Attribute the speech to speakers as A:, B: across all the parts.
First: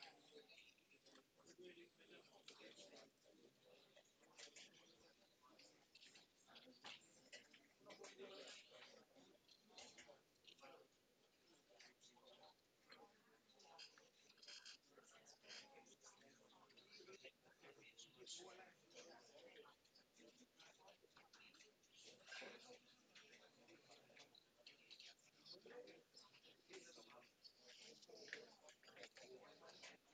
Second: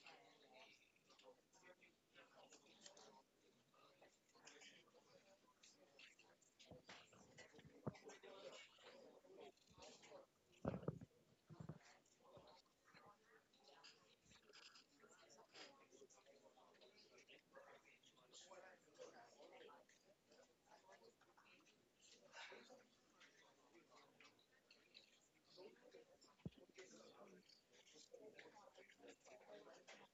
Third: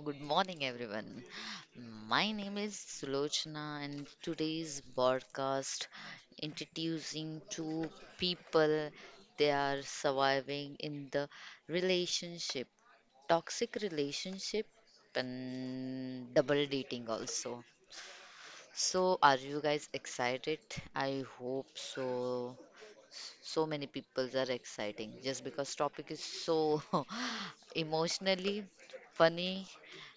A: good morning, everyone. My name is Sulochana, and today's broadcast introducing two people they are surviving in the relationship, toxic relationship, and double dating also. So, are you guys excited? I hope so. So many peoples are exciting just because topic is so emotionally funny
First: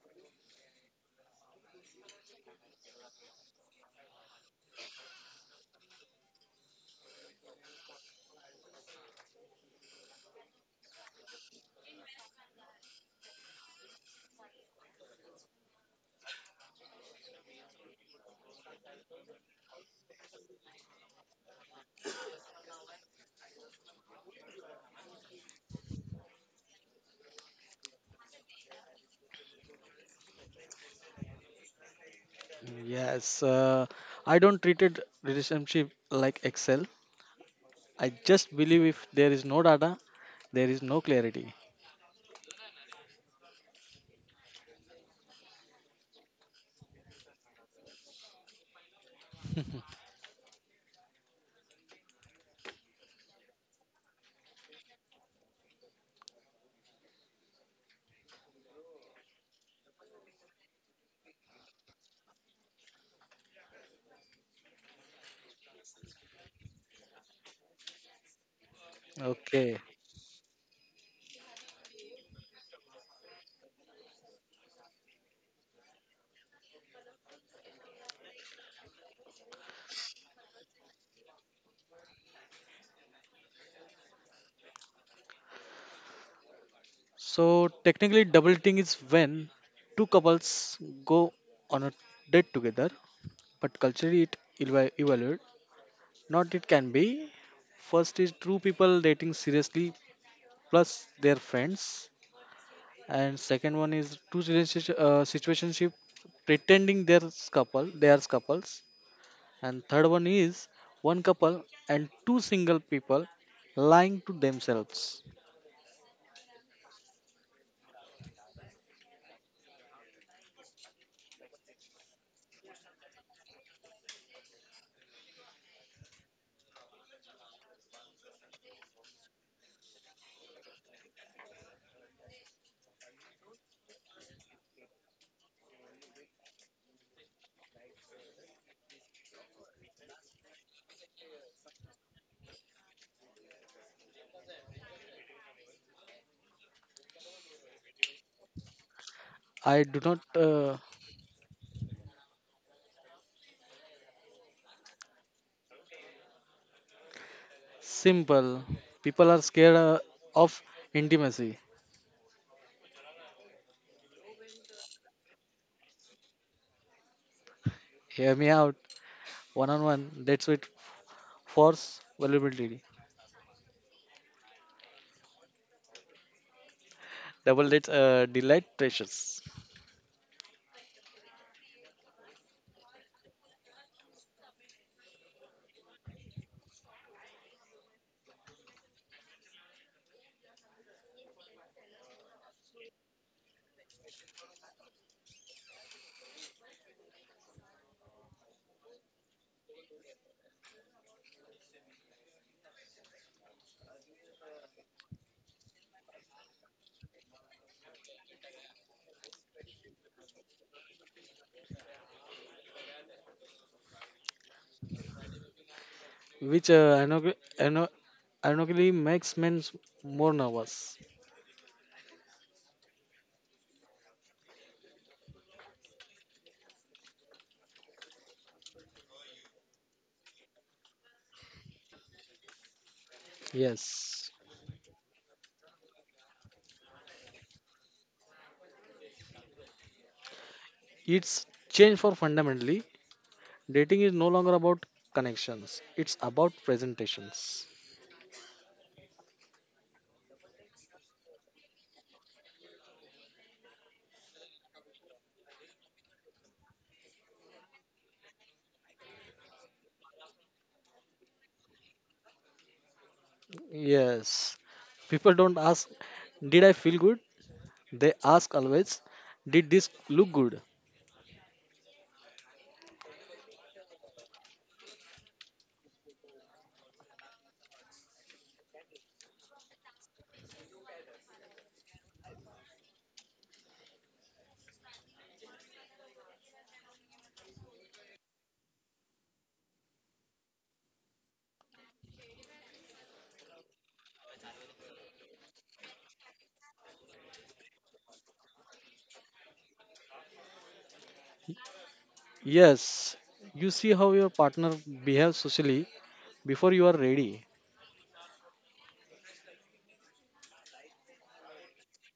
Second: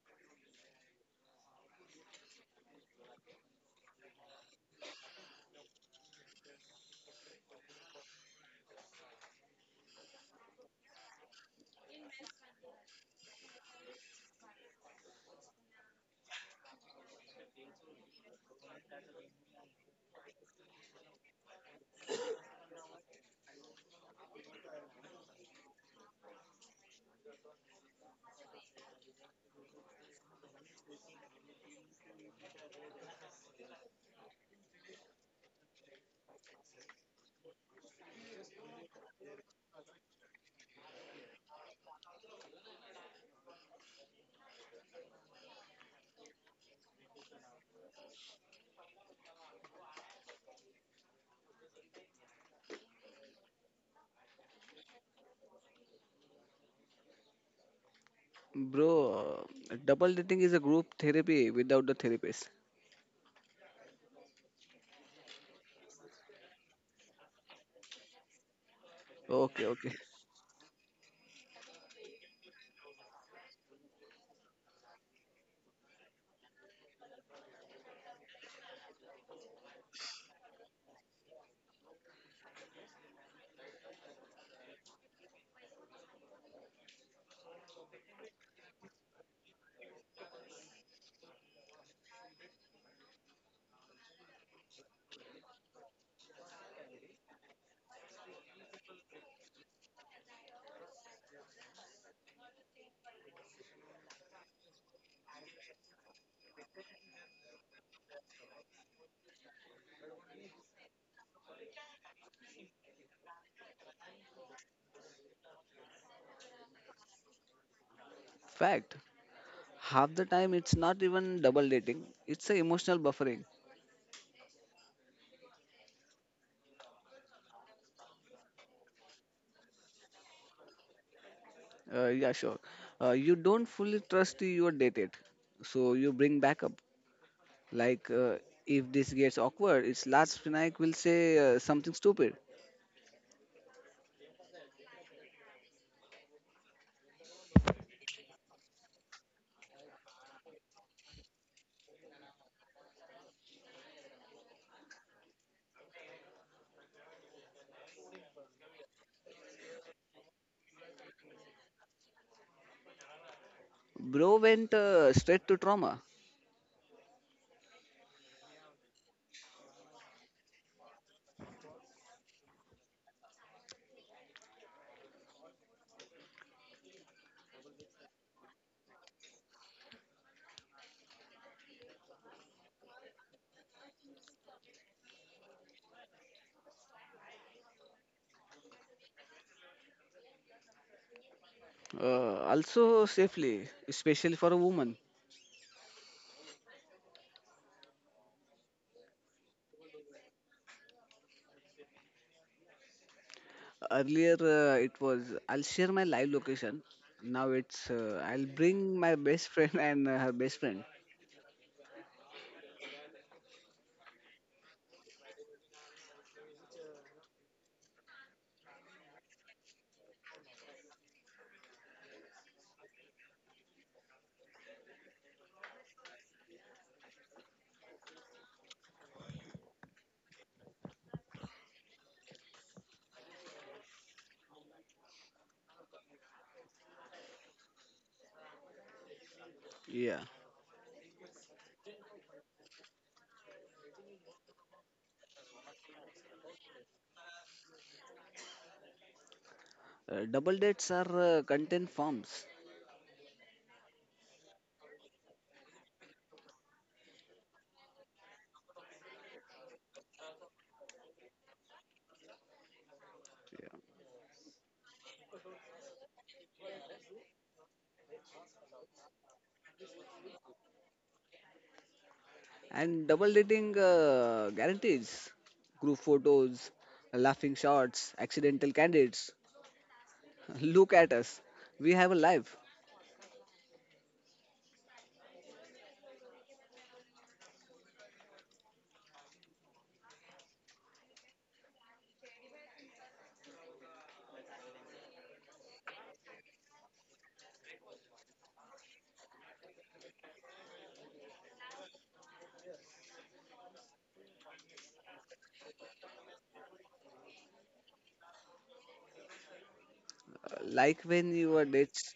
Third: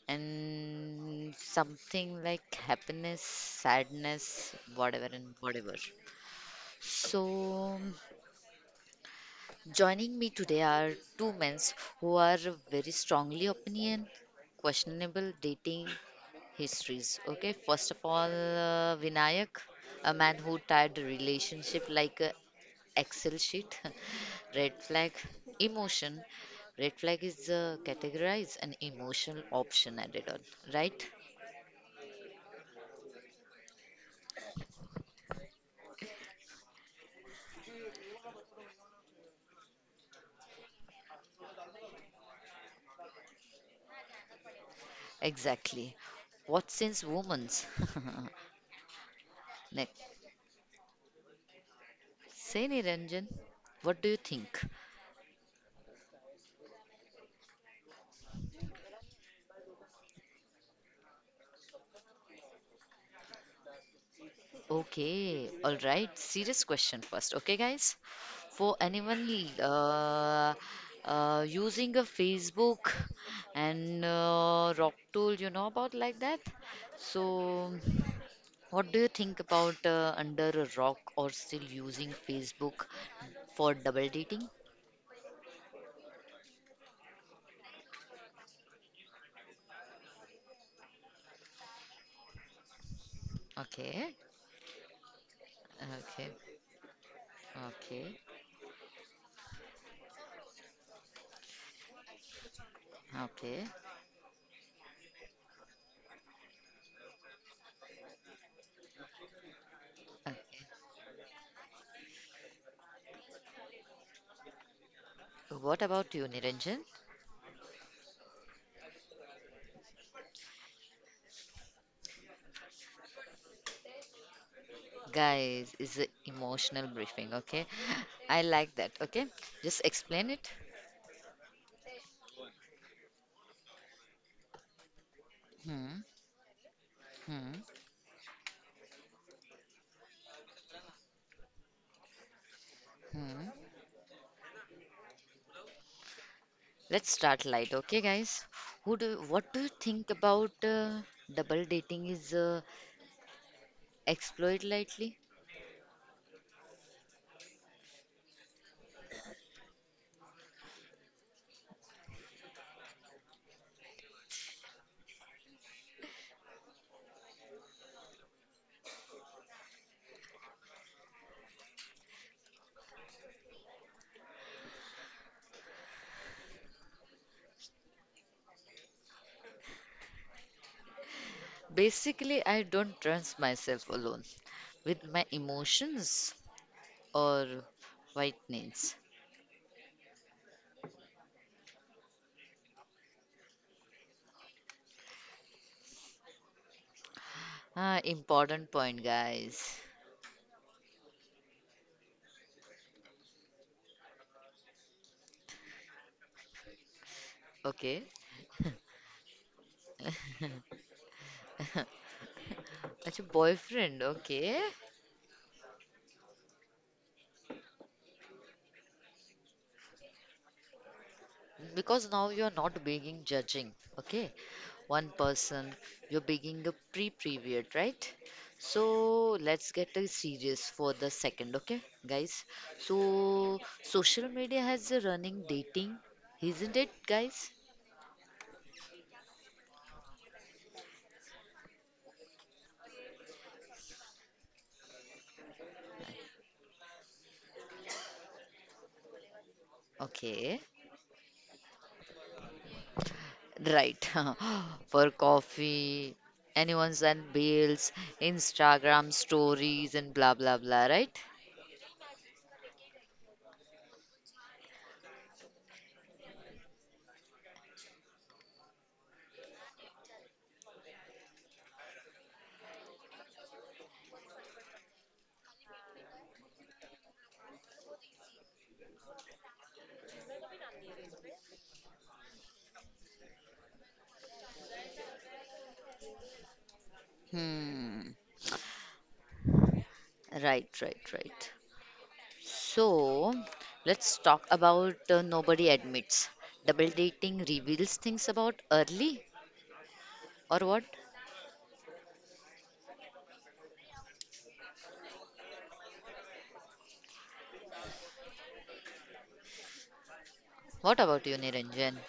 A: and something like happiness, sadness, whatever and whatever. So joining me today are two men who are very strongly opinion, questionable dating histories. Okay, first of all, Vinayak, a man who tied relationship like a Excel sheet, red flag, emotion. Red flag is categorized an emotional option added on, right?
B: Yes, I don't treated relationship like Excel. I just believe if there is no data, there is no clarity.
A: Exactly. What since women's? Next. Say Niranjan, what do you think?
C: Bro, double dating is a group therapy without the therapist.
A: Okay, all right. Serious question first, okay, guys? For anyone
C: Okay,
B: Okay,
C: okay.
A: uh, using a Facebook and Rock tool, you know about like that? So. What do you think about under a rock or still using Facebook for double dating?
B: so technically, double dating is when two couples go on a date together, but
A: Okay,
B: culturally it evaluate.
A: okay,
B: Not it can be.
A: okay,
B: First is two people dating seriously plus their friends, and
A: okay,
B: second one is two relationship situationship pretending they're couple, they are couples and third one is
A: okay.
B: one couple and two single people lying to themselves.
A: What about you, Niranjan?
C: Fact. Half the time it's not even double dating. It's a emotional buffering.
A: Guys, is a emotional briefing, okay? I like that, okay? Just explain it.
C: Yeah, sure. You don't fully trust your dated, so you
A: Hmm,
C: bring backup.
A: hmm,
C: Like if this gets awkward, its last Vinayak will say something stupid.
A: hmm. Let's start light, okay, guys? Who do? What do you
B: I do not,
A: think about
B: uh,
A: double dating is exploit lightly?
B: simple people are scared of intimacy.
C: Bro went straight to trauma.
B: Hear me out, one on one dates with force vulnerability, double dates delight precious,
A: Basically, I don't trust myself alone with my emotions or white nails?
C: Also safely, especially for a woman.
A: Ah, important point, guys.
C: Earlier it was I'll share my live location. Now it's
A: Okay.
C: I'll bring my best friend and her best friend.
A: That's your boyfriend, okay?
B: which uh, ironically ironi- ironically makes men more nervous.
A: Because now you're not being judging, okay? One person, you're being a pre period, right? So let's get serious for the second, okay, guys? So
B: Yes,
A: social media has a running dating, isn't it, guys?
C: Yeah.
B: it's changed for fundamentally. Dating is no longer about connections, it's about presentations.
C: Double
A: Okay.
C: dates are content forms
A: Right. For coffee, anyone's and bills, Instagram stories and blah blah blah, right?
B: Yes. People don't ask, did I feel good? They ask always, did this look good?
C: and double dating guarantees. Group photos, laughing shots, accidental candidates. Look at us. We have a life.
A: Hmm. Right, right. So, let's talk about nobody admits. Double dating reveals things about early or what?
B: Yes. You see how your partner behaves socially before you are ready.
C: Like
A: What about
C: when
A: you,
C: your
A: Niranjan?
C: dates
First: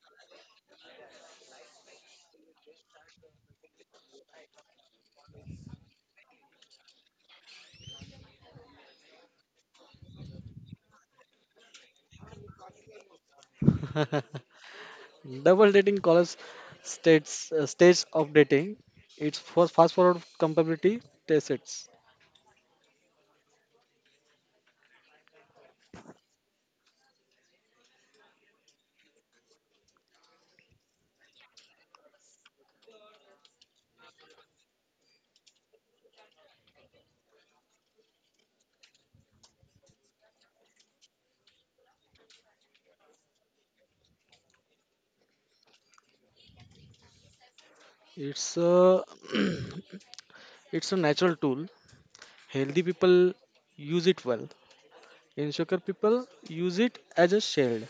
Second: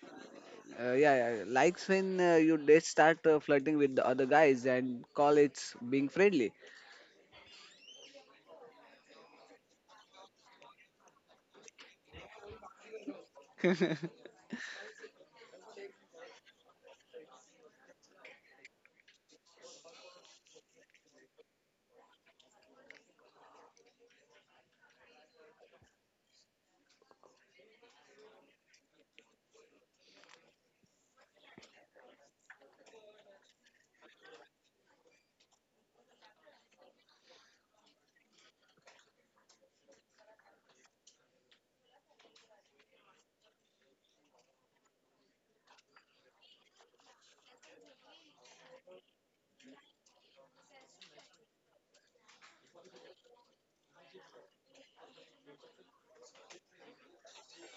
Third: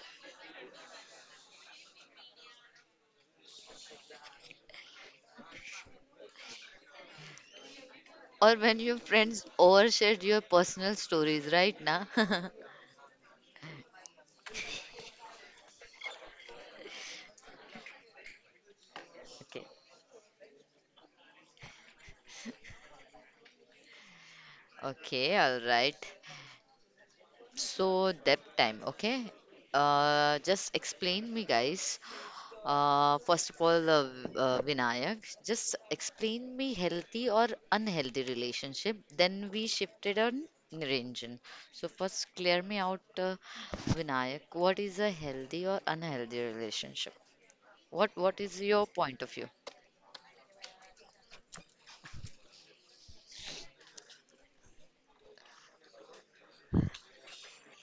C: Yeah, yeah, likes when your dates start flirting with the other guys and call it being friendly.
A: Or when your friends overshared your personal stories, right? Na? okay.
B: Double dating colors states stage of dating. It's for fast forward compatibility test it's
A: Okay, all right. So depth time, okay? Just explain me, guys. First of all, Vinayak, just explain me healthy or unhealthy relationship. Then we shifted on Niranjan. So first, clear me out, Vinayak. What is a healthy or unhealthy relationship? What
B: It's
A: is your
B: a
A: point of view?
B: it's a natural tool. Healthy people use it well. Insecure people use it as a shield,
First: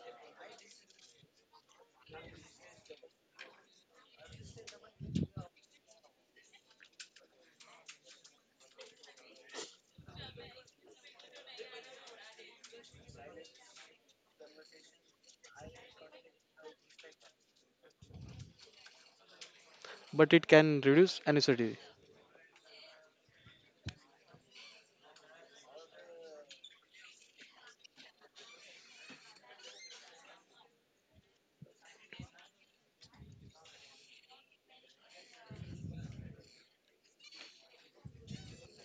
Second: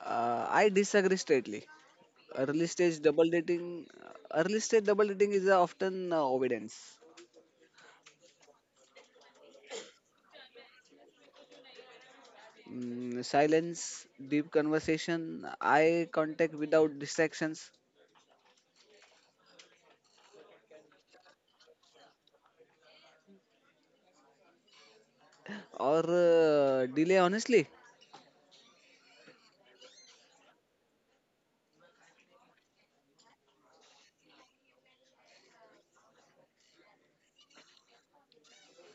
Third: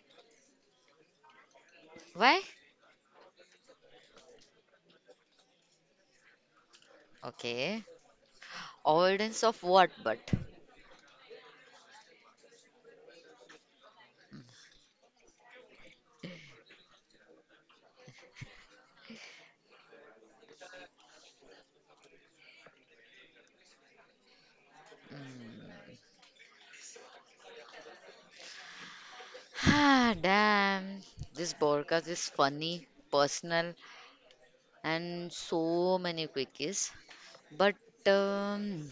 C: I disagree straightly.
A: Why?
C: Early stage double dating, Early stage double dating is often obedience,
A: Okay. Avoidance of what? But.
C: silence, deep conversation, eye contact without distractions,
B: but it can reduce anxiety.
C: or delay. Honestly,
A: Ah, damn. This podcast is funny, personal, and so many quickies. But um,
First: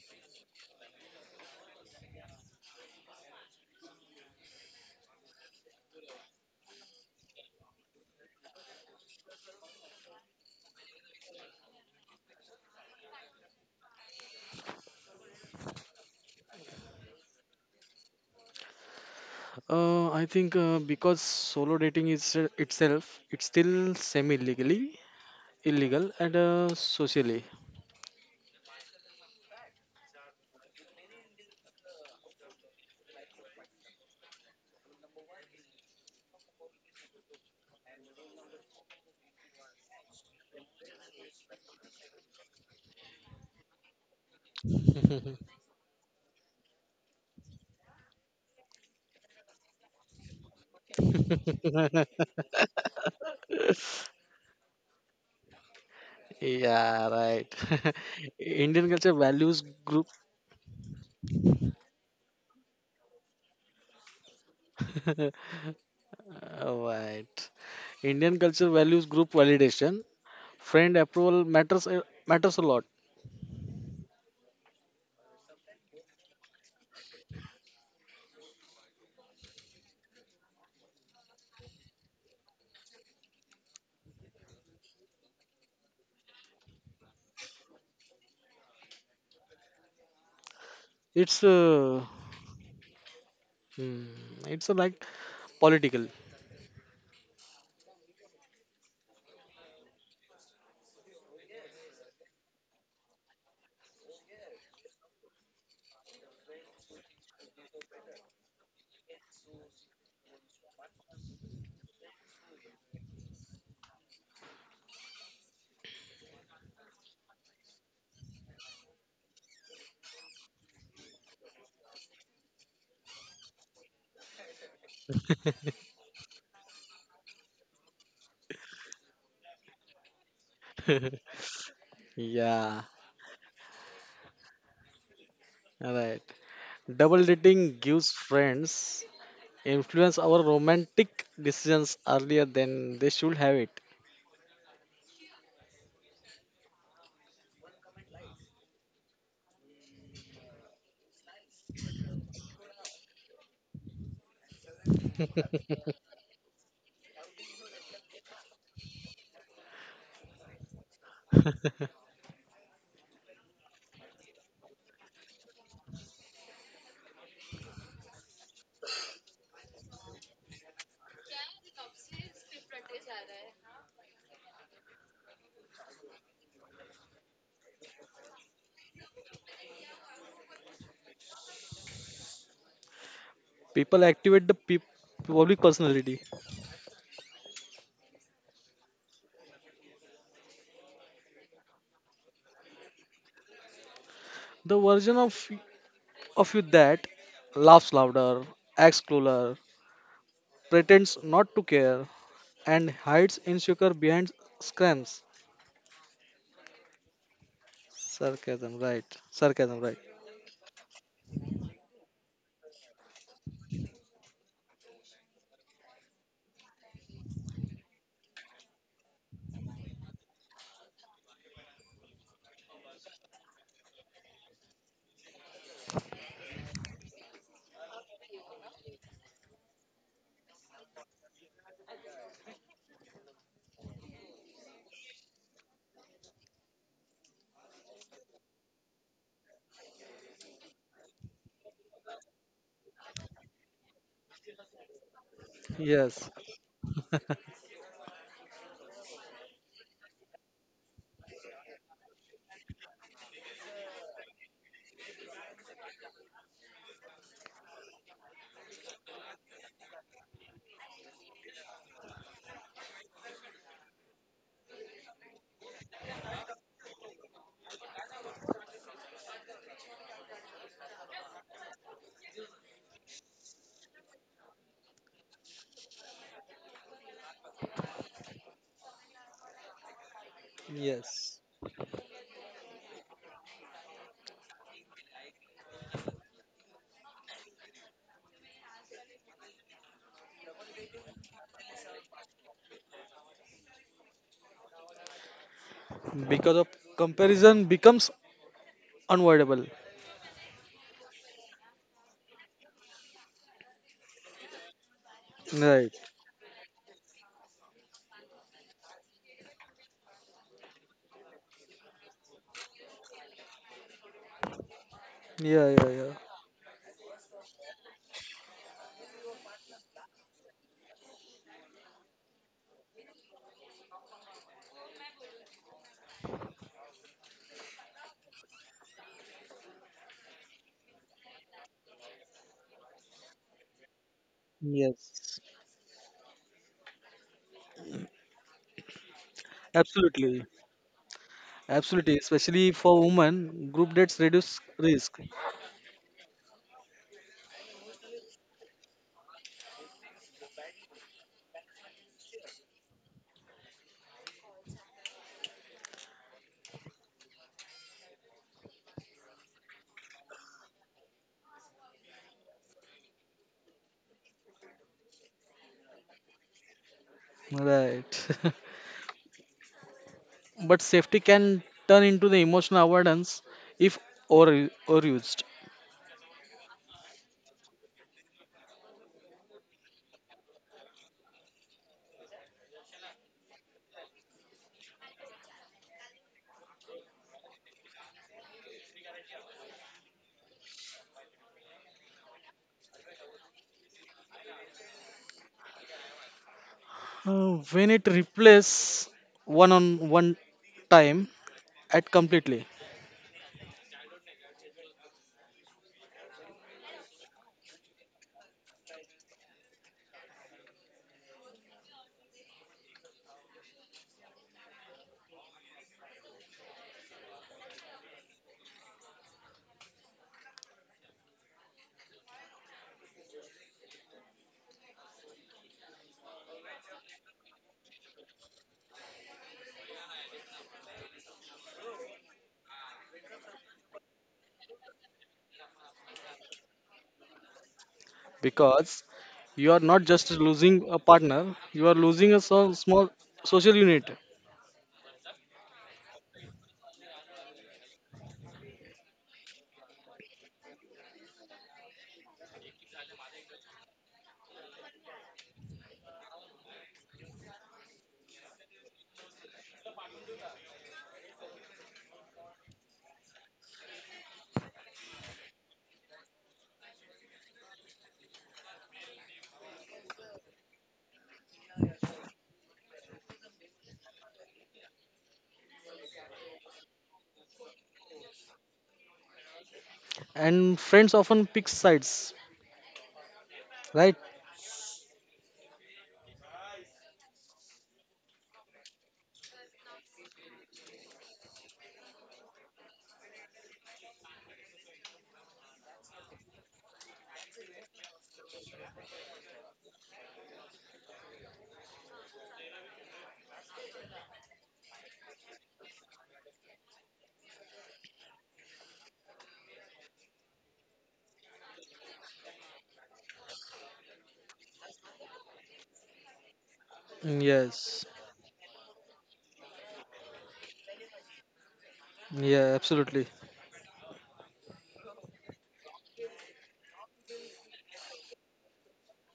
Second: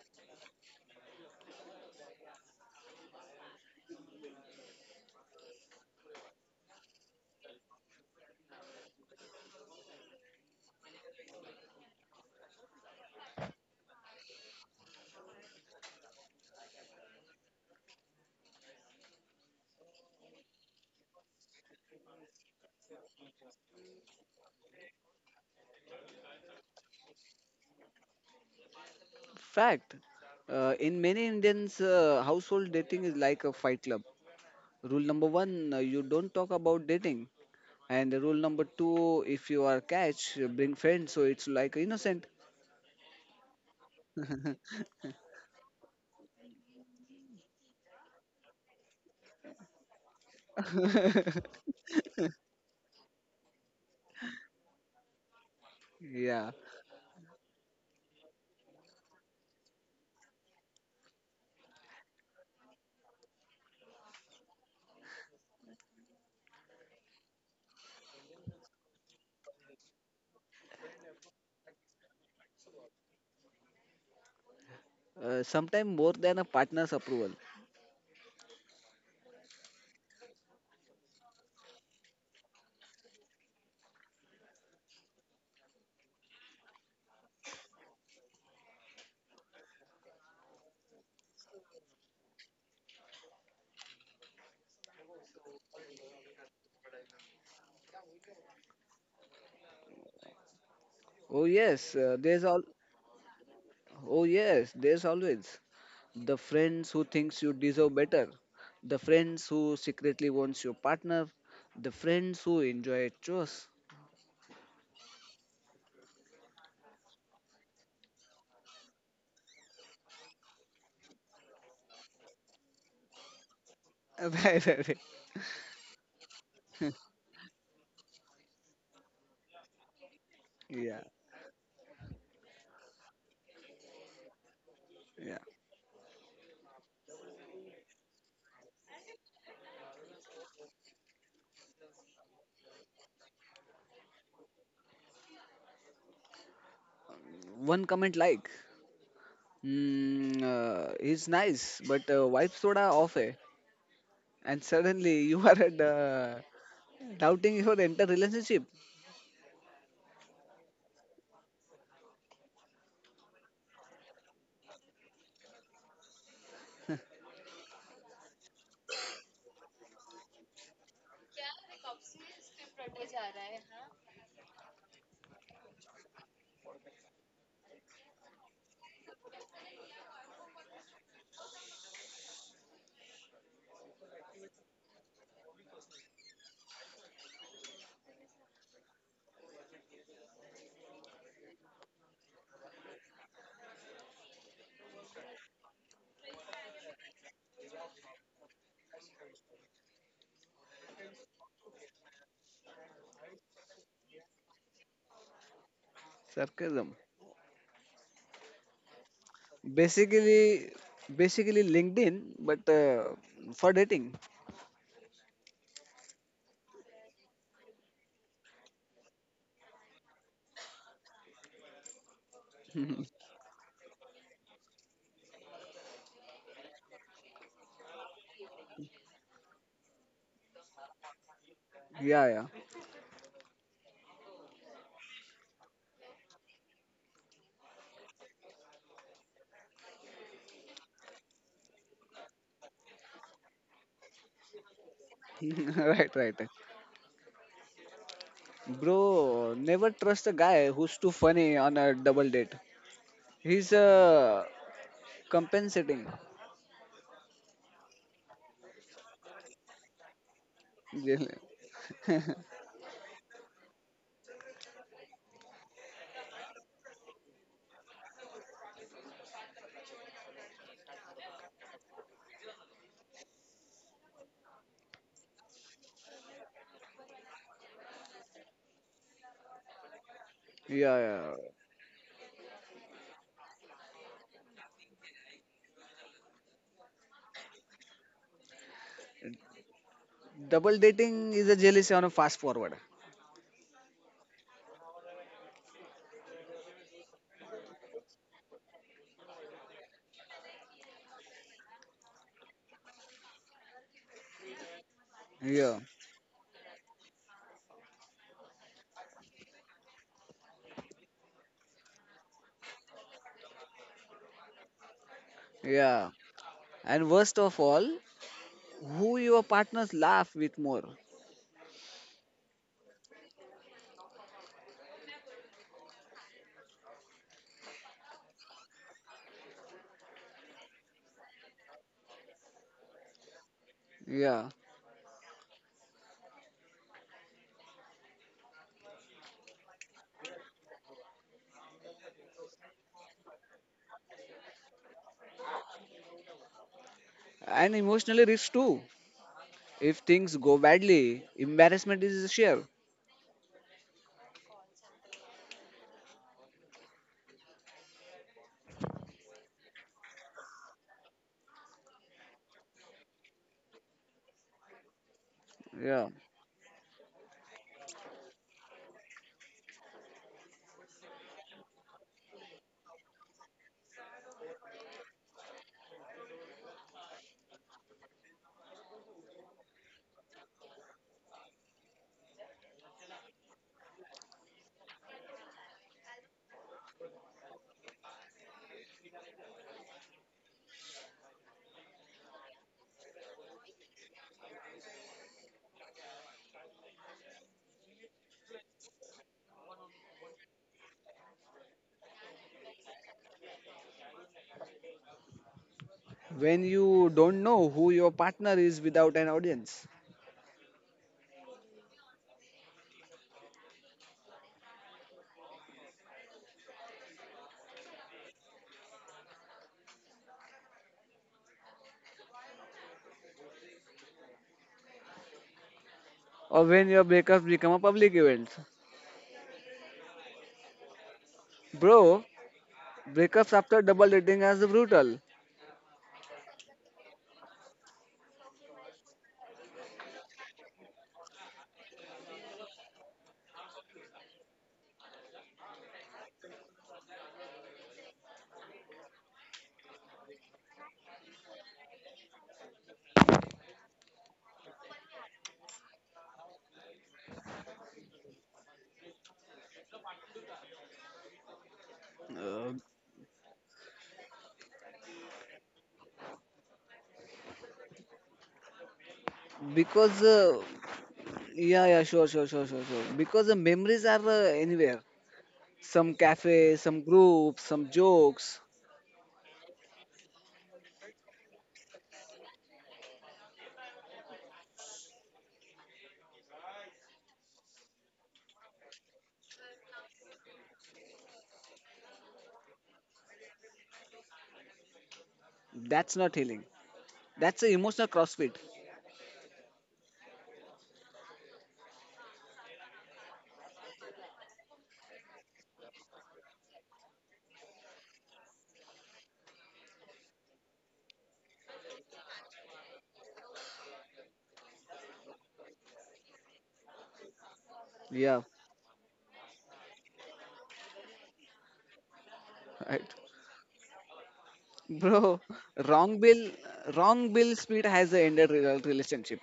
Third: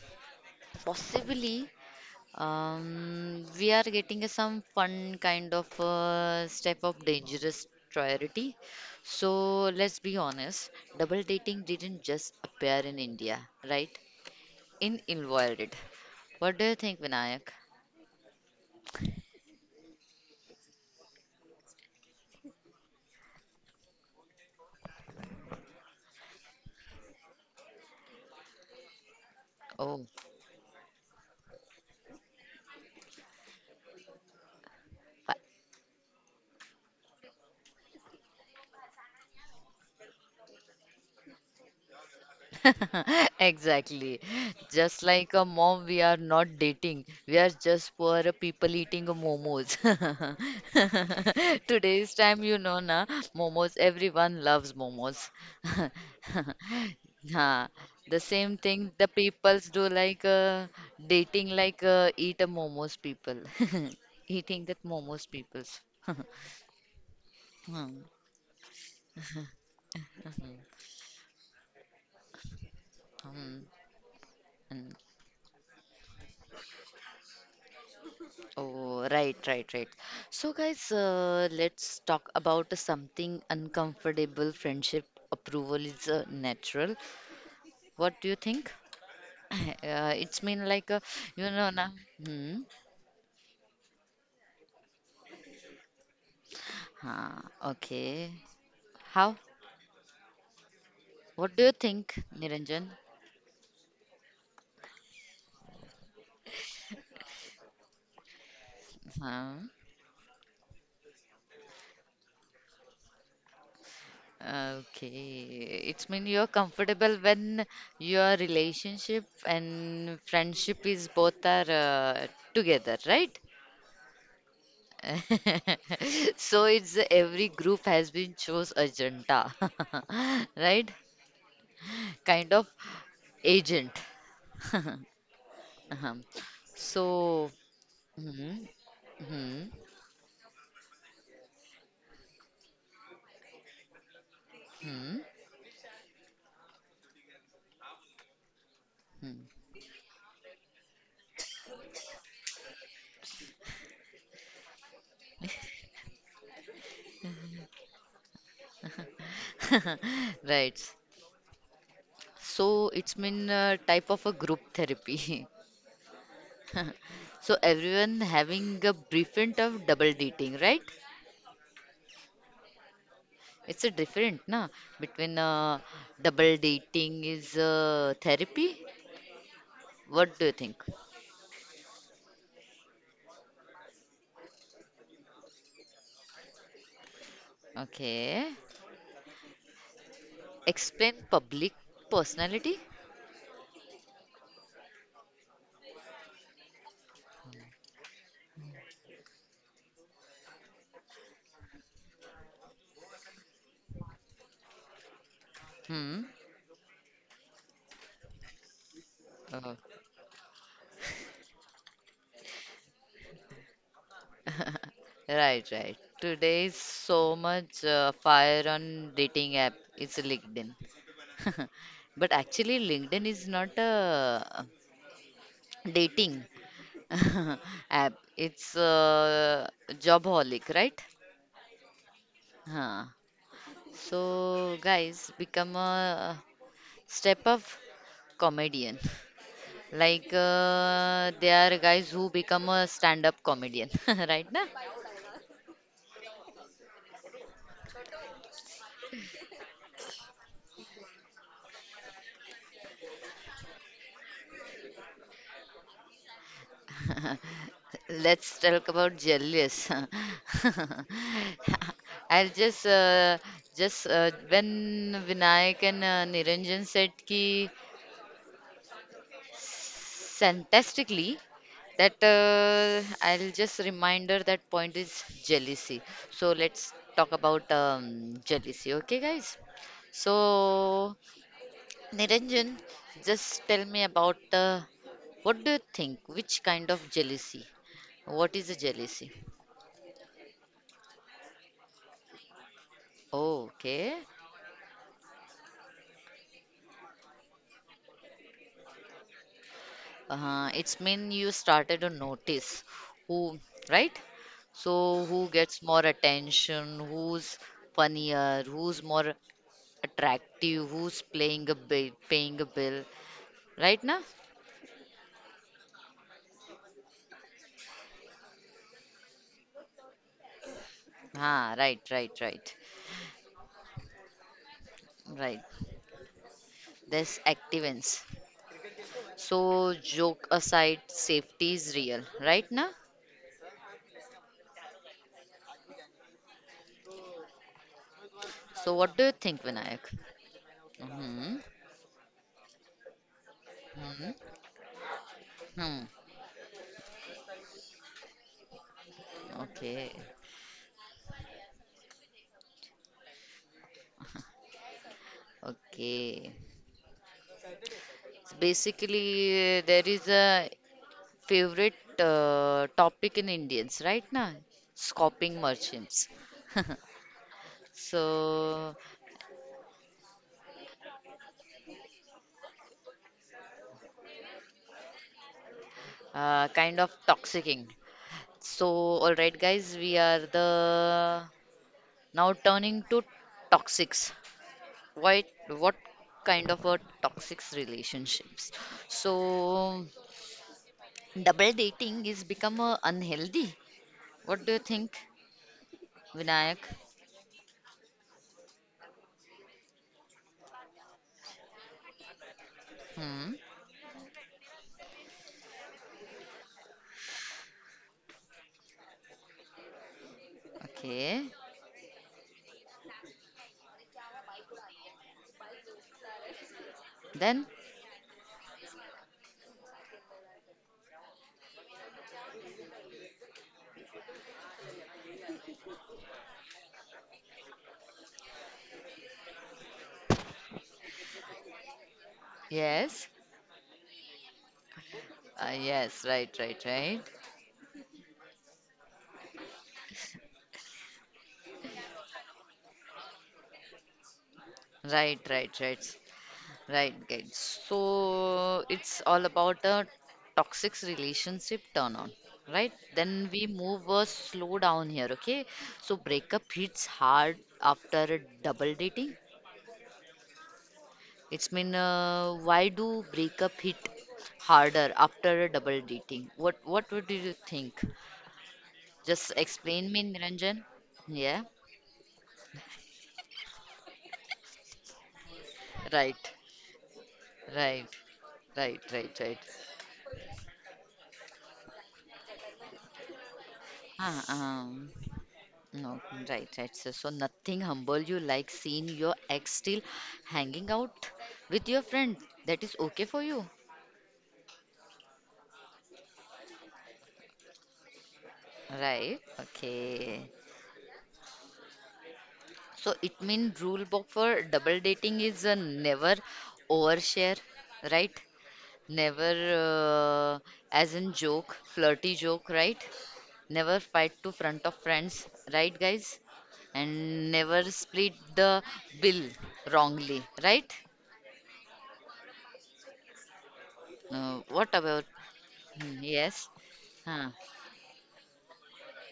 A: possibly we are getting a some fun kind of step of dangerous priority. So let's be honest, double dating didn't just appear in India, right? In invited. What do you think, Vinayak?
B: I think because solo dating is itself, it's still semi-legally illegal and socially.
A: Oh,
C: fact. In many Indians, household dating is like a fight club. Rule number one, you don't talk about dating, and rule number two, if you are catch, bring friends, so it's like innocent.
A: Exactly. Just like a mom, we are not dating. We are just poor people eating momos. Today's time, you know, na, momos, everyone loves momos.
C: Yeah,
B: Yeah, right.
A: Huh. The same
B: Indian
A: thing
B: culture
A: the
B: values
A: peoples do
B: group,
A: like dating like eat a momos people. Eating that momos peoples.
B: right.
A: Hmm.
B: Indian culture values group validation. Friend approval matters a lot.
A: Hmm.
C: sometimes more than a partner's approval.
A: Oh, right, right. So, guys, let's talk about something uncomfortable. Friendship approval is natural. What do you think? It's mean like
B: It's
A: you know na. Hmm.
B: hmm, like political.
A: Huh, okay. How?
C: Oh
A: What do you
C: yes,
A: think,
C: there's all.
A: Niranjan?
C: Oh yes, there's always the friends who thinks you deserve better, the friends
A: Huh.
C: who secretly wants your partner, the friends who enjoy chores.
A: Okay. It's mean you're comfortable when your relationship and friendship is both are together, right?
C: Right, right, right.
A: So it's every group has been chose agenda, right?
C: Yeah,
A: Kind of
B: Yeah,
A: agent.
C: yeah.
B: right.
A: Uh-huh.
B: Double
A: So,
B: dating gives
A: mhm,
B: friends
A: mhm,
B: influence our romantic decisions earlier than they should have it.
A: mhm,
C: One comment like,
A: mhm.
C: mm, he's nice, but wife soda off eh? And suddenly you are at, doubting your entire relationship.
A: Right. So it's been a type of a group therapy. So everyone having a different of double dating, right? It's a different, na? Between double dating is therapy. What do you think?
B: People activate the peop public personality.
A: Okay. Explain public personality?
B: The version of you that laughs louder, acts cooler, pretends not to care, and hides insecure behind screams.
A: Hmm.
C: Sarcasm.
B: Sarcasm, right? Sarcasm,
A: Oh,
B: right?
C: Basically, basically LinkedIn, but for dating.
A: right. Today is so much fire on dating app. It's LinkedIn. But actually, LinkedIn is not a dating app. It's a jobholic, right?
C: Yeah, yeah.
A: Huh. So, guys, become a step up comedian. Like they are guys who become a stand-up comedian, right? Na?
C: Right,
B: Yes,
C: right. Bro, never trust a guy who's too funny on a double date. He's compensating.
A: Let's talk about jealous.
C: Jeal- yeah,
A: I'll just when Vinayak and Niranjan said ki fantastically that I'll just reminder that point is jealousy. So let's talk about jealousy, okay, guys? So
B: yes.
C: yeah.
A: Niranjan, just tell me about what do you think? Which kind of jealousy? What is a jealousy?
C: Double dating is a jealousy on a fast forward.
A: Oh, okay.
B: Because of comparison becomes unavoidable.
A: It's mean you started to notice who, right? So who
C: Yeah,
A: gets
B: Right.
A: more attention? Who's funnier? Who's more attractive? Who's playing a bill, paying a bill? Right now?
B: Yeah, yeah,
C: yeah.
B: yeah.
C: And worst of all, who your partners laugh with more.
A: Ah, right, right. There's activance. So joke aside, safety is real, right now?
C: Yeah.
B: Yes.
A: So, what do you think, Vinayak?
B: Absolutely.
A: Mm-hmm.
B: Absolutely, especially for women, group dates
A: hmm
B: reduce risk.
A: Hmm.
C: And emotionally rich too. If
A: Okay.
C: things go badly, embarrassment is a share.
A: Okay. So basically, there is a favorite topic in Indians, right now, scoping
C: Yeah.
A: merchants.
B: Right.
A: So,
B: But safety can turn into the emotional avoidance if overused.
A: kind of toxicing. So, all right, guys, we are the now turning to toxics. Why? What kind of a toxic relationships? So, double dating is become unhealthy. What do you think, Vinayak?
B: When it replace one on one time at completely
A: Hmm.
C: When you don't know who your partner is without an audience.
A: Okay. Then
C: Or when your breakups become a public event. Bro,
A: yes.
C: breakups after double dating as brutal.
A: Yes. Right.
B: because you are not just losing a partner, you are losing a so small social unit.
A: Right. Right. Guys. So it's all about a toxic relationship turn on. Right. Then we move slow down here. Okay. So breakup hits hard after a double dating. It's mean
C: Uh,
A: why do breakup hit harder after a double dating? What would you think? Just explain
C: because,
A: me,
C: uh,
A: Niranjan. Yeah,
C: yeah, yeah, sure, sure, sure, sure, sure. Because the memories are anywhere. Some
A: right,
C: cafe, some group, some
A: right,
C: jokes.
A: right, right.
B: And friends often pick sides, right?
A: Ah, no, right. So, so nothing humble you like seeing your ex still hanging out with your friend. That is okay for you,
C: That's not healing. That's an emotional crossfit.
A: right? Okay. So it means rule book for double dating is never overshare, right? Never, as in joke, flirty joke, right? Never fight to front of friends, right, guys? And never
B: Yes.
C: Yeah,
A: split the bill wrongly, right?
B: Yeah,
C: right.
B: absolutely.
A: What about?
C: Bro, wrong
A: Hmm,
C: bill,
A: yes.
C: wrong bill
A: Huh.
C: speed has ended relationship.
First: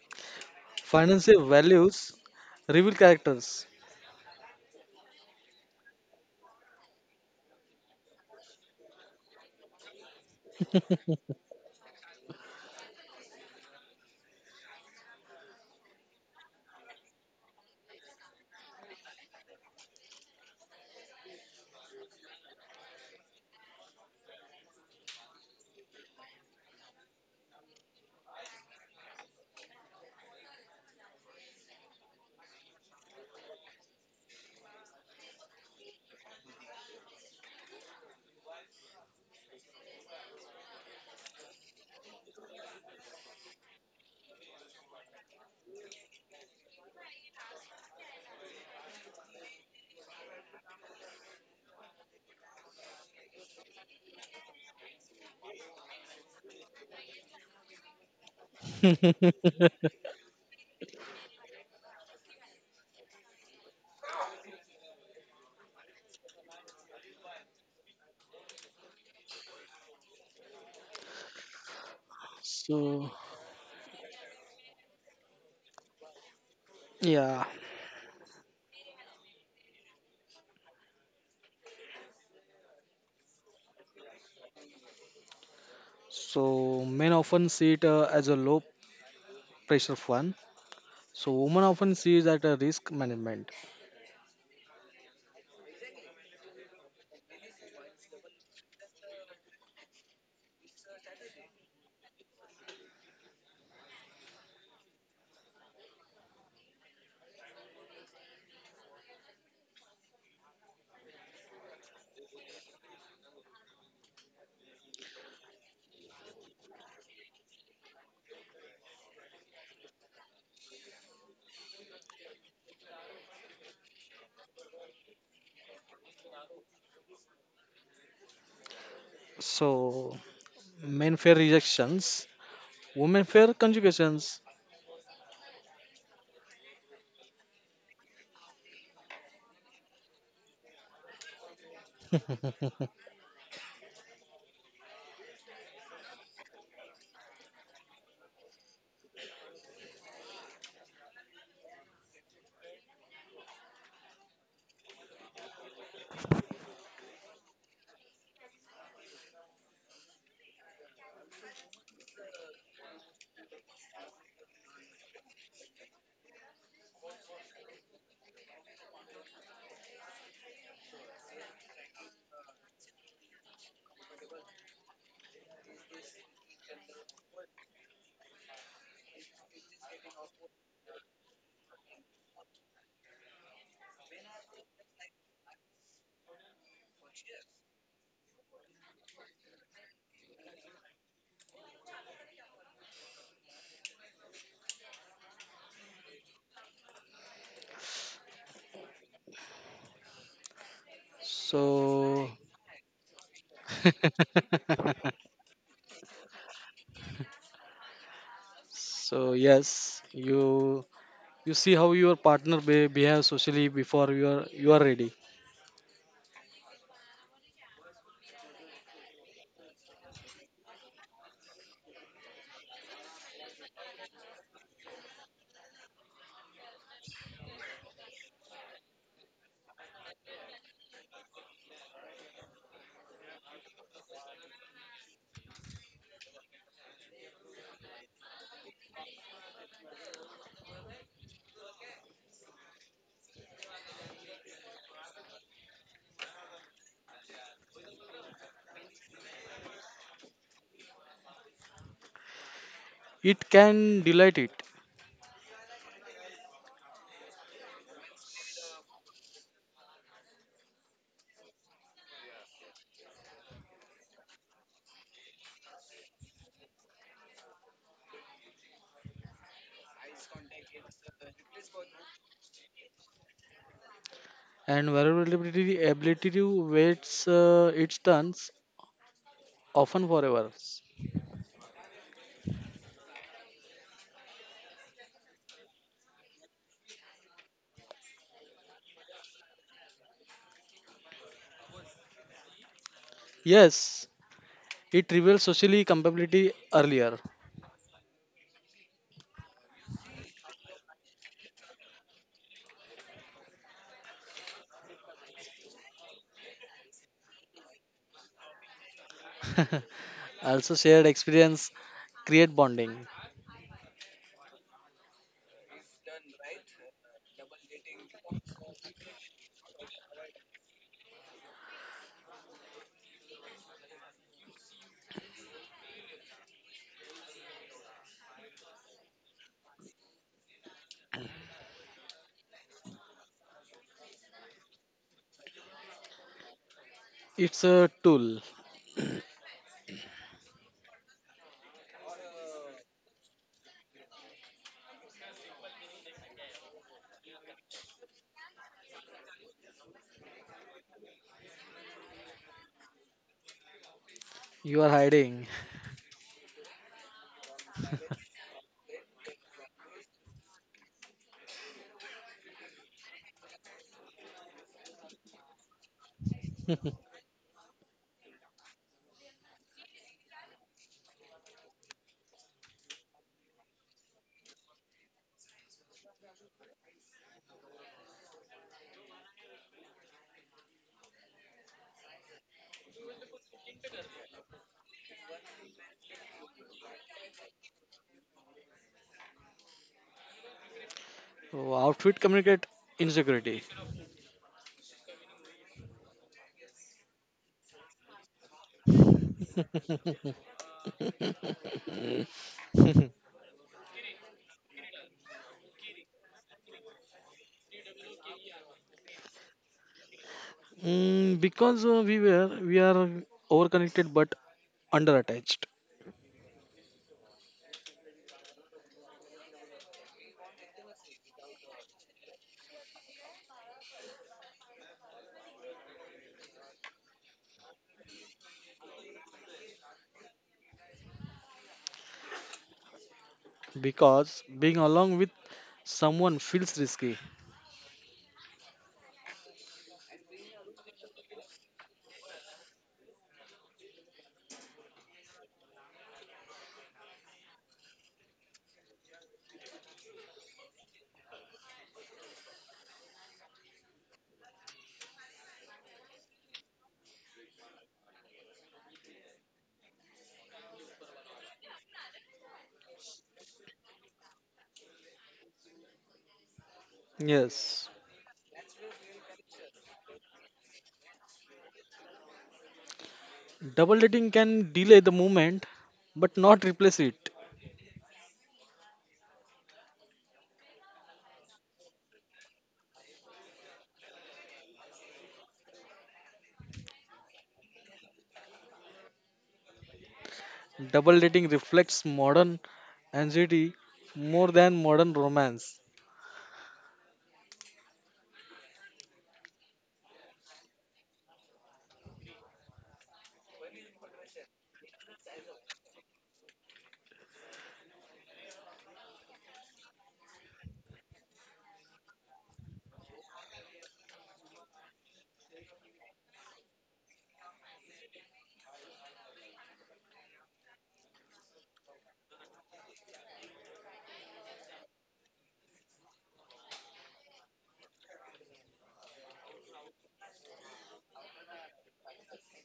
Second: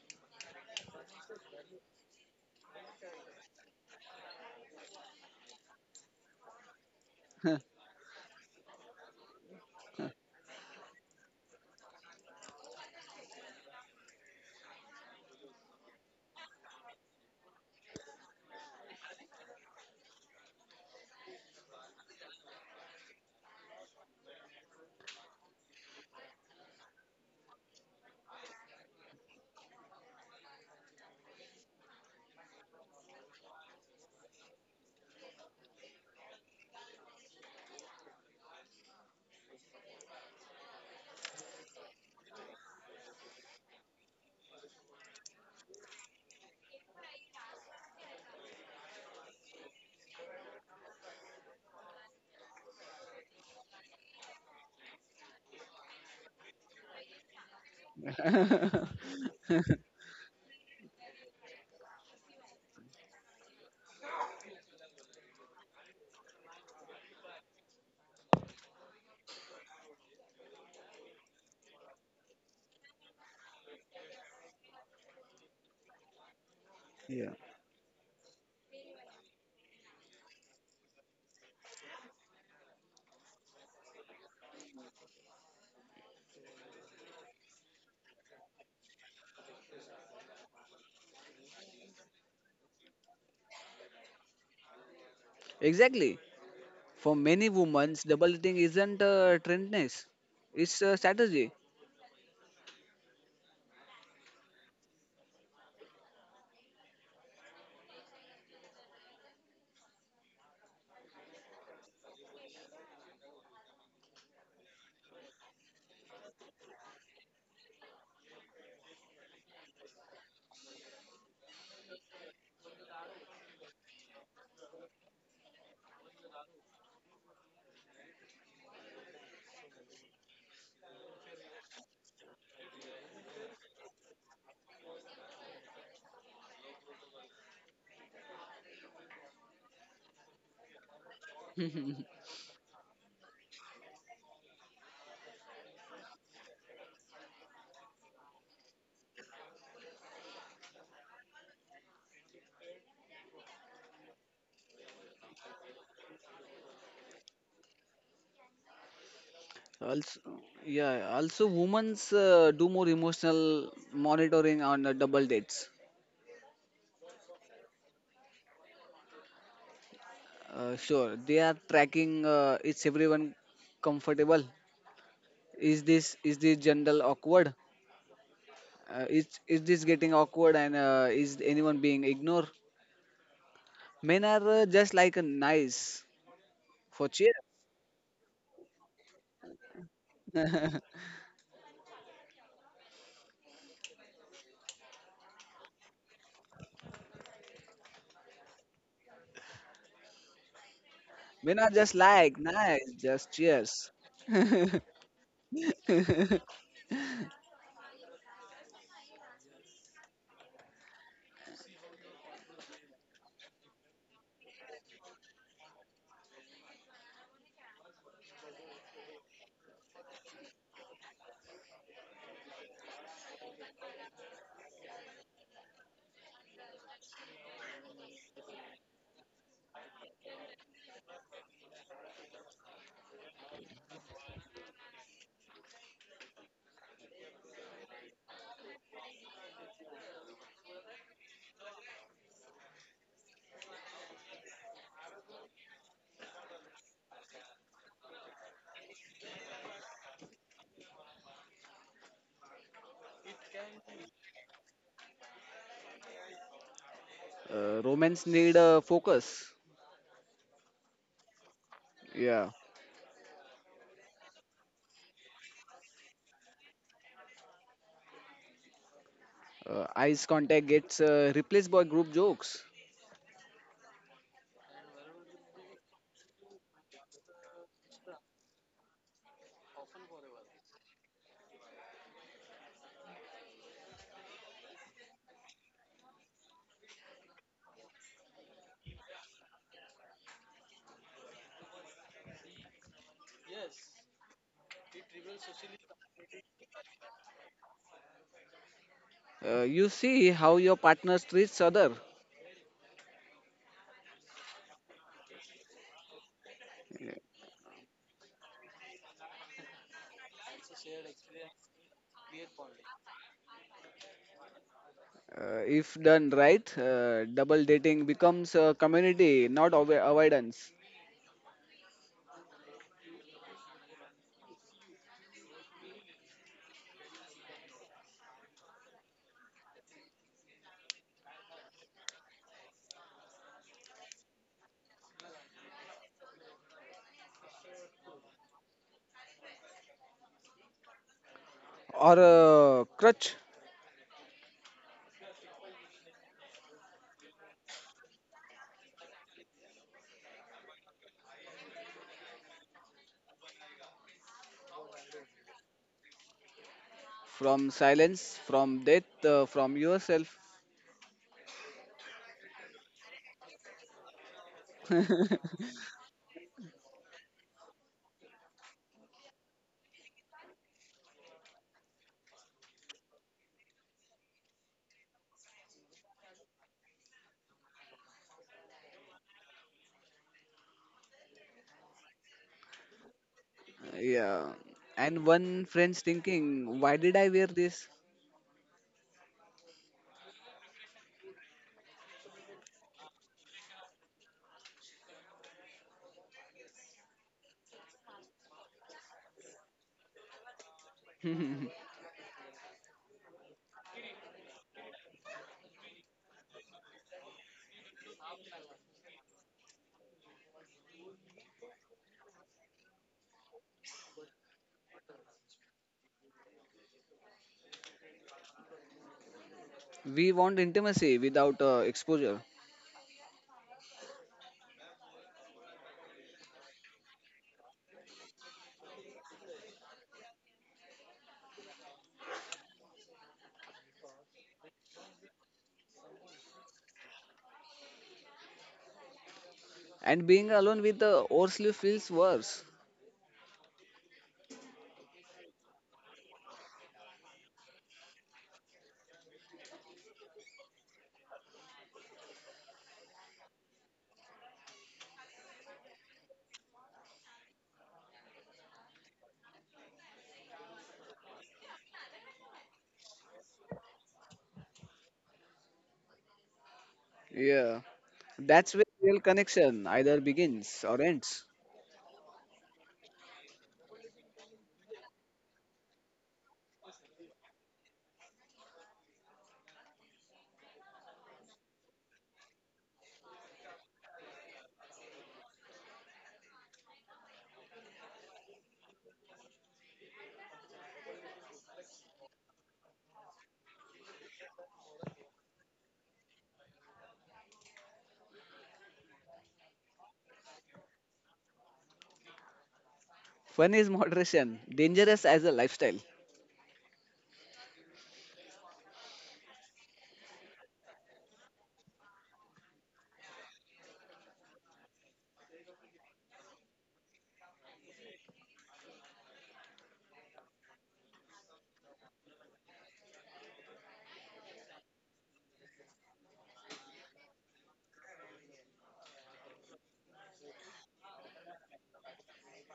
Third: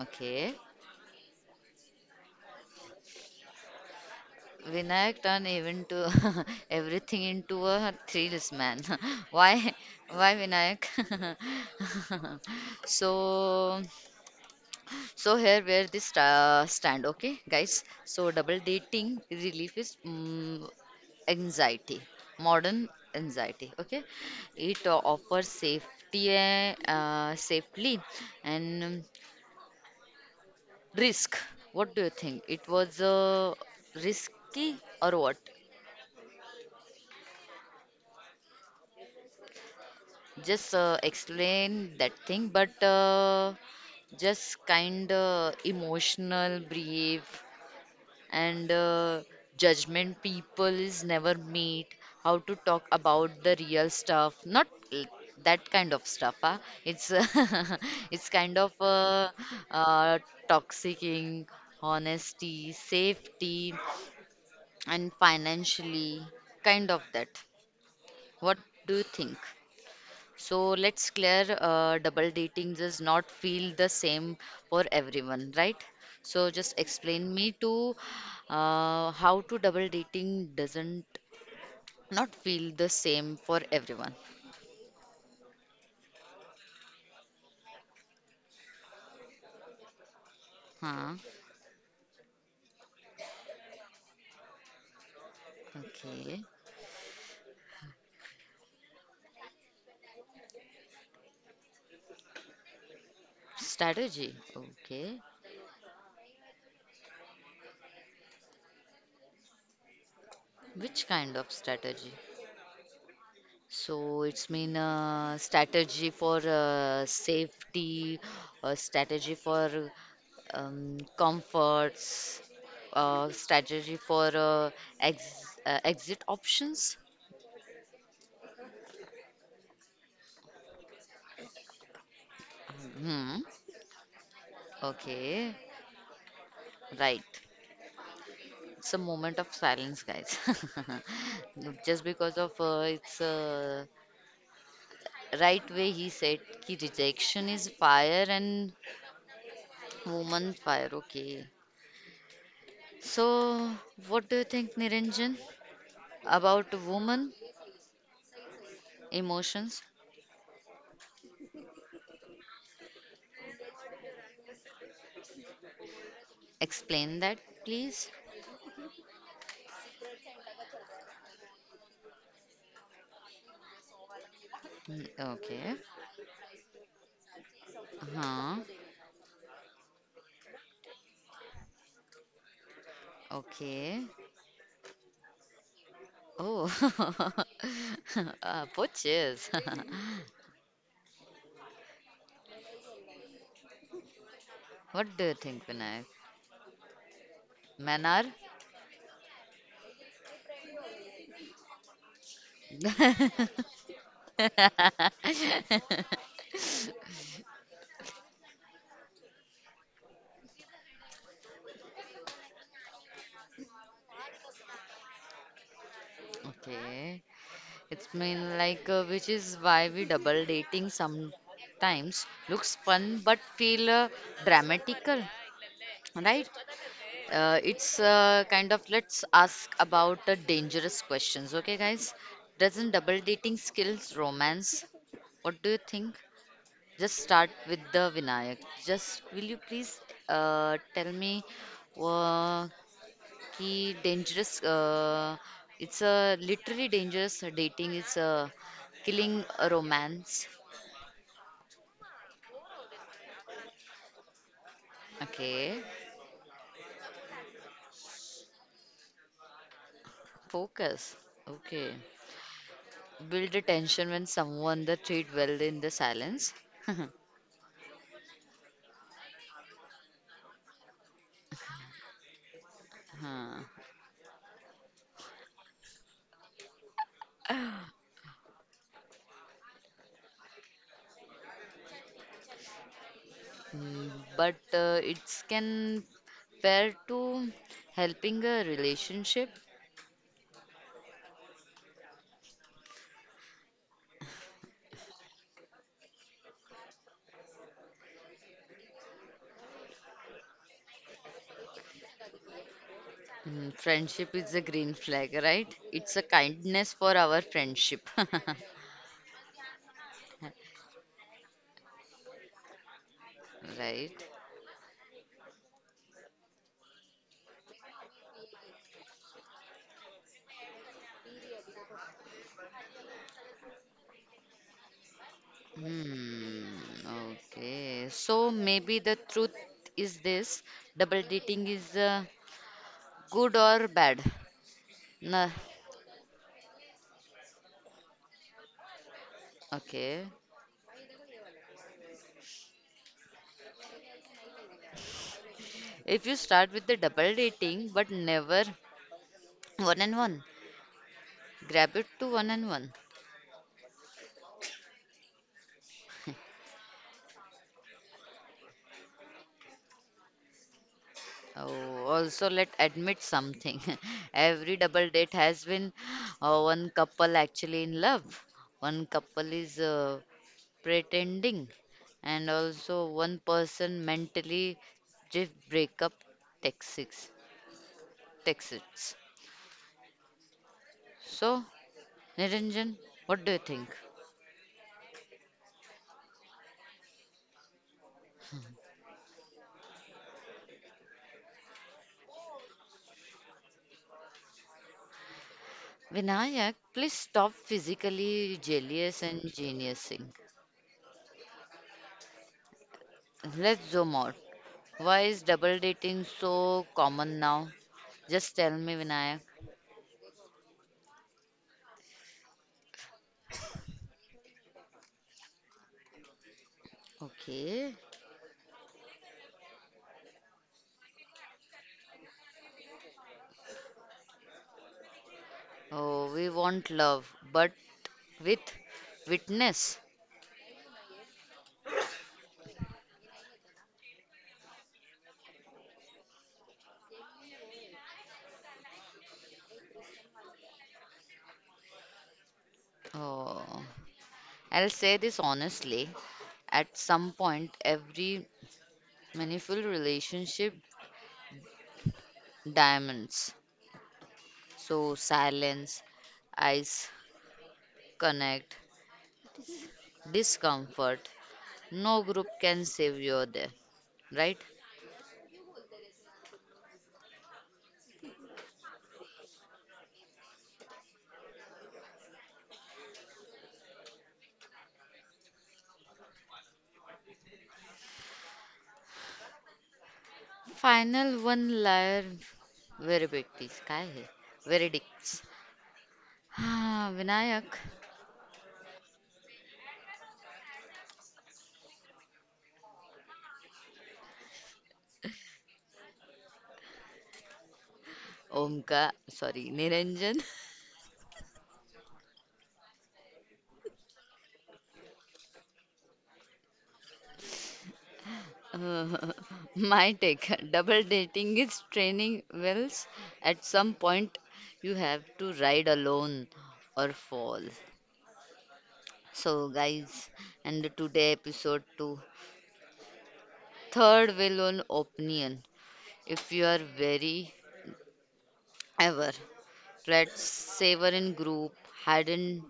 A: Okay.
B: Financial values reveal characters.
A: Vinayak turned even to everything into a thrills man. Why? Why Vinayak? so. So here where this stand, okay, guys. So double dating relief is anxiety, modern anxiety. Okay, it offers safety, eh, safely, and risk. What do you think? It was risky or what? Just explain that thing, but just kind of emotional, brief, and judgment people is never meet how to talk about the real stuff not l- that kind of stuff huh? It's it's kind of uh, toxicing honesty safety and financially kind of that what do you think so let's clear double dating does
B: So,
A: not feel the same for everyone, right? So just
C: Yeah.
A: explain
B: yeah.
A: me to how to double dating doesn't not feel the same for everyone.
B: So, men often see it as a low pressure fun.
A: Huh?
B: So, women often see it as a risk management.
C: Exactly.
A: Okay.
C: For many women, double dating isn't a trendness; it's a strategy.
A: Strategy. Okay. Which kind of strategy? So it's mean strategy for safety, strategy for comforts, strategy for exit options.
B: So, men fear rejections, women
A: Hmm.
B: fear conjugations.
A: Okay. Right. It's a moment of silence, guys. Just because of it's right way he said ki rejection is fire and woman fire. Okay. So what do you think, Niranjan? About woman emotions,
C: also, yeah. Also, women do more emotional monitoring on double dates.
A: explain that please.
C: Sure, they are tracking. Is everyone comfortable?
A: Mm, okay.
C: Is this general awkward?
A: Huh.
C: Is this getting awkward? And is anyone being ignored?
A: Okay.
C: Men are just like a nice for cheers.
A: Oh. Poaches. what do you think, Vinayak? Men are?
C: Men are just like
B: So,
C: nice, just cheers.
B: so yes, you see how your partner behaves socially before you are ready.
A: Okay. It's mean like which is why we double dating sometimes looks fun but feel dramatical, right? It's kind of let's ask about the dangerous questions, okay, guys? Doesn't double dating skills romance? What do you think? Just start with the Vinayak. Just will you please tell me uh, ki dangerous? It's a literally dangerous dating. It's a killing a romance.
B: It can delight it,
A: Okay,
C: Romance need focus.
A: focus. Okay,
C: Yeah.
A: build a tension when someone the treat well in the silence.
C: Eyes contact gets replaced by group jokes.
A: Huh.
B: and vulnerability ability to waits its turns often forever.
A: Mm, but it's can pair to helping a relationship.
B: Yes, it reveals socially compatibility earlier.
C: You see how your partner treats other.
A: Mm, friendship is a green flag, right? It's a kindness for our friendship,
B: Also, shared experience create bonding.
A: right?
C: If done right, double dating becomes a community, not avoidance
A: Hmm. Okay. So maybe the truth is this: double dating is good or bad? Nah.
B: It's a tool
A: Okay.
C: or a crutch
A: If you start with the double dating, but never one and one, grab it to one and one.
B: you are hiding.
C: from silence, from death, from yourself.
A: Oh, also let admit something. Every double date has been one couple actually in love, one couple is pretending, and also one person mentally just breakup texts. Texts. So, Niranjan, what do you think?
C: Yeah. And one friend's thinking, why did I wear this?
B: Oh, outfit communicate insecurity.
A: Vinayak, please stop physically jealous and geniusing.
C: We
A: Let's zoom out. Why is double dating so common now? Just tell me, Vinayak.
B: Mm, because we are overconnected but underattached.
A: Okay.
C: want intimacy without exposure.
A: Oh, we want love, but with witness.
B: Because being along with someone feels risky.
C: And being alone with the Orsley feels worse.
A: Oh, I'll say this honestly. At some point, every meaningful relationship diamonds. So silence, eyes, connect, discomfort. No group can save you there, right?
C: Yeah,
B: Yes,
C: that's where real connection either begins or ends.
B: double dating can delay the moment, but not replace it.
A: Final one layer. Verdict काय है? Verdicts. हाँ, Vinayak
B: Double dating reflects modern anxiety more than modern romance.
A: Omka, sorry, Niranjan.
C: Fun is moderation, dangerous as a lifestyle.
A: Uh, my take double dating is training wheels. At some point, you have to ride alone or fall. So, guys, and today episode 2 third wheel on opinion. If you are very ever, let's savor in group, hidden,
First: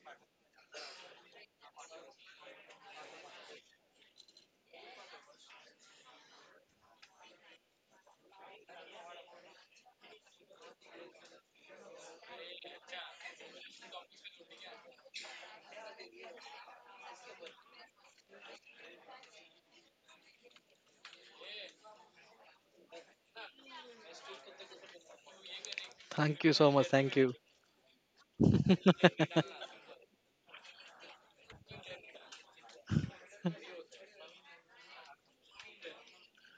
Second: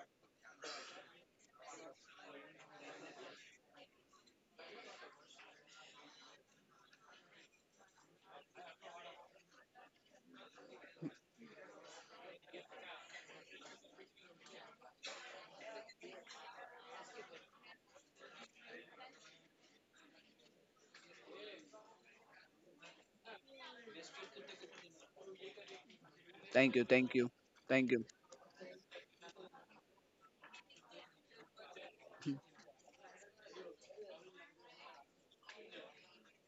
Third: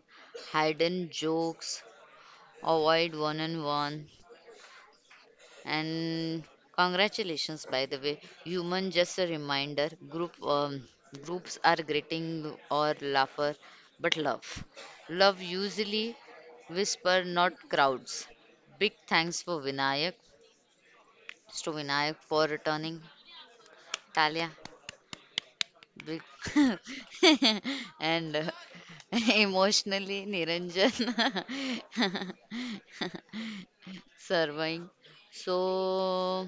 A: hidden jokes, avoid one on one, and congratulations, by the way. Human, just a reminder, group groups are greeting or laughter, but love. Love usually whisper, not crowds. Big thanks for Vinayak, to Vinayak for returning. Talia, big
B: Thank you so
C: Thank
B: much.
C: you,
B: Thank
C: thank
B: you.
C: you, Thank you.
A: and emotionally Niranjan serving. So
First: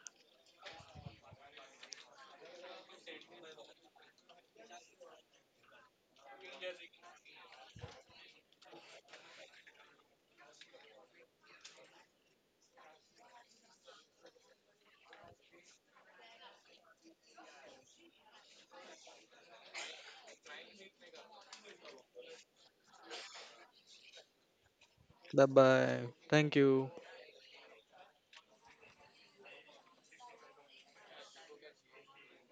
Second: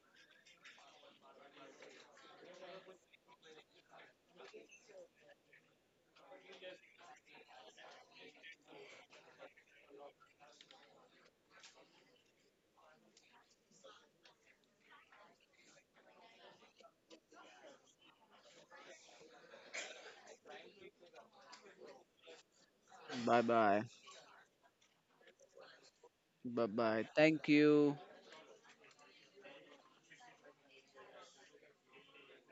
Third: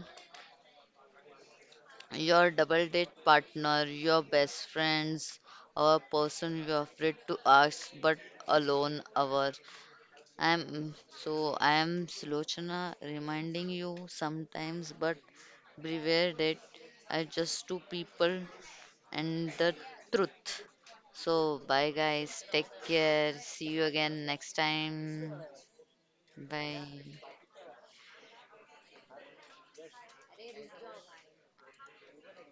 A: your double date partner, your best friends, our person you're afraid to ask but alone our I am so I am Slochana reminding you sometimes but beware that I just two people and the truth. So bye guys, take care.
C: Bye
A: See you
C: bye,
A: again next time.
B: Bye bye. Thank
C: Bye
B: you.
C: bye.
A: Bye.
C: Thank you.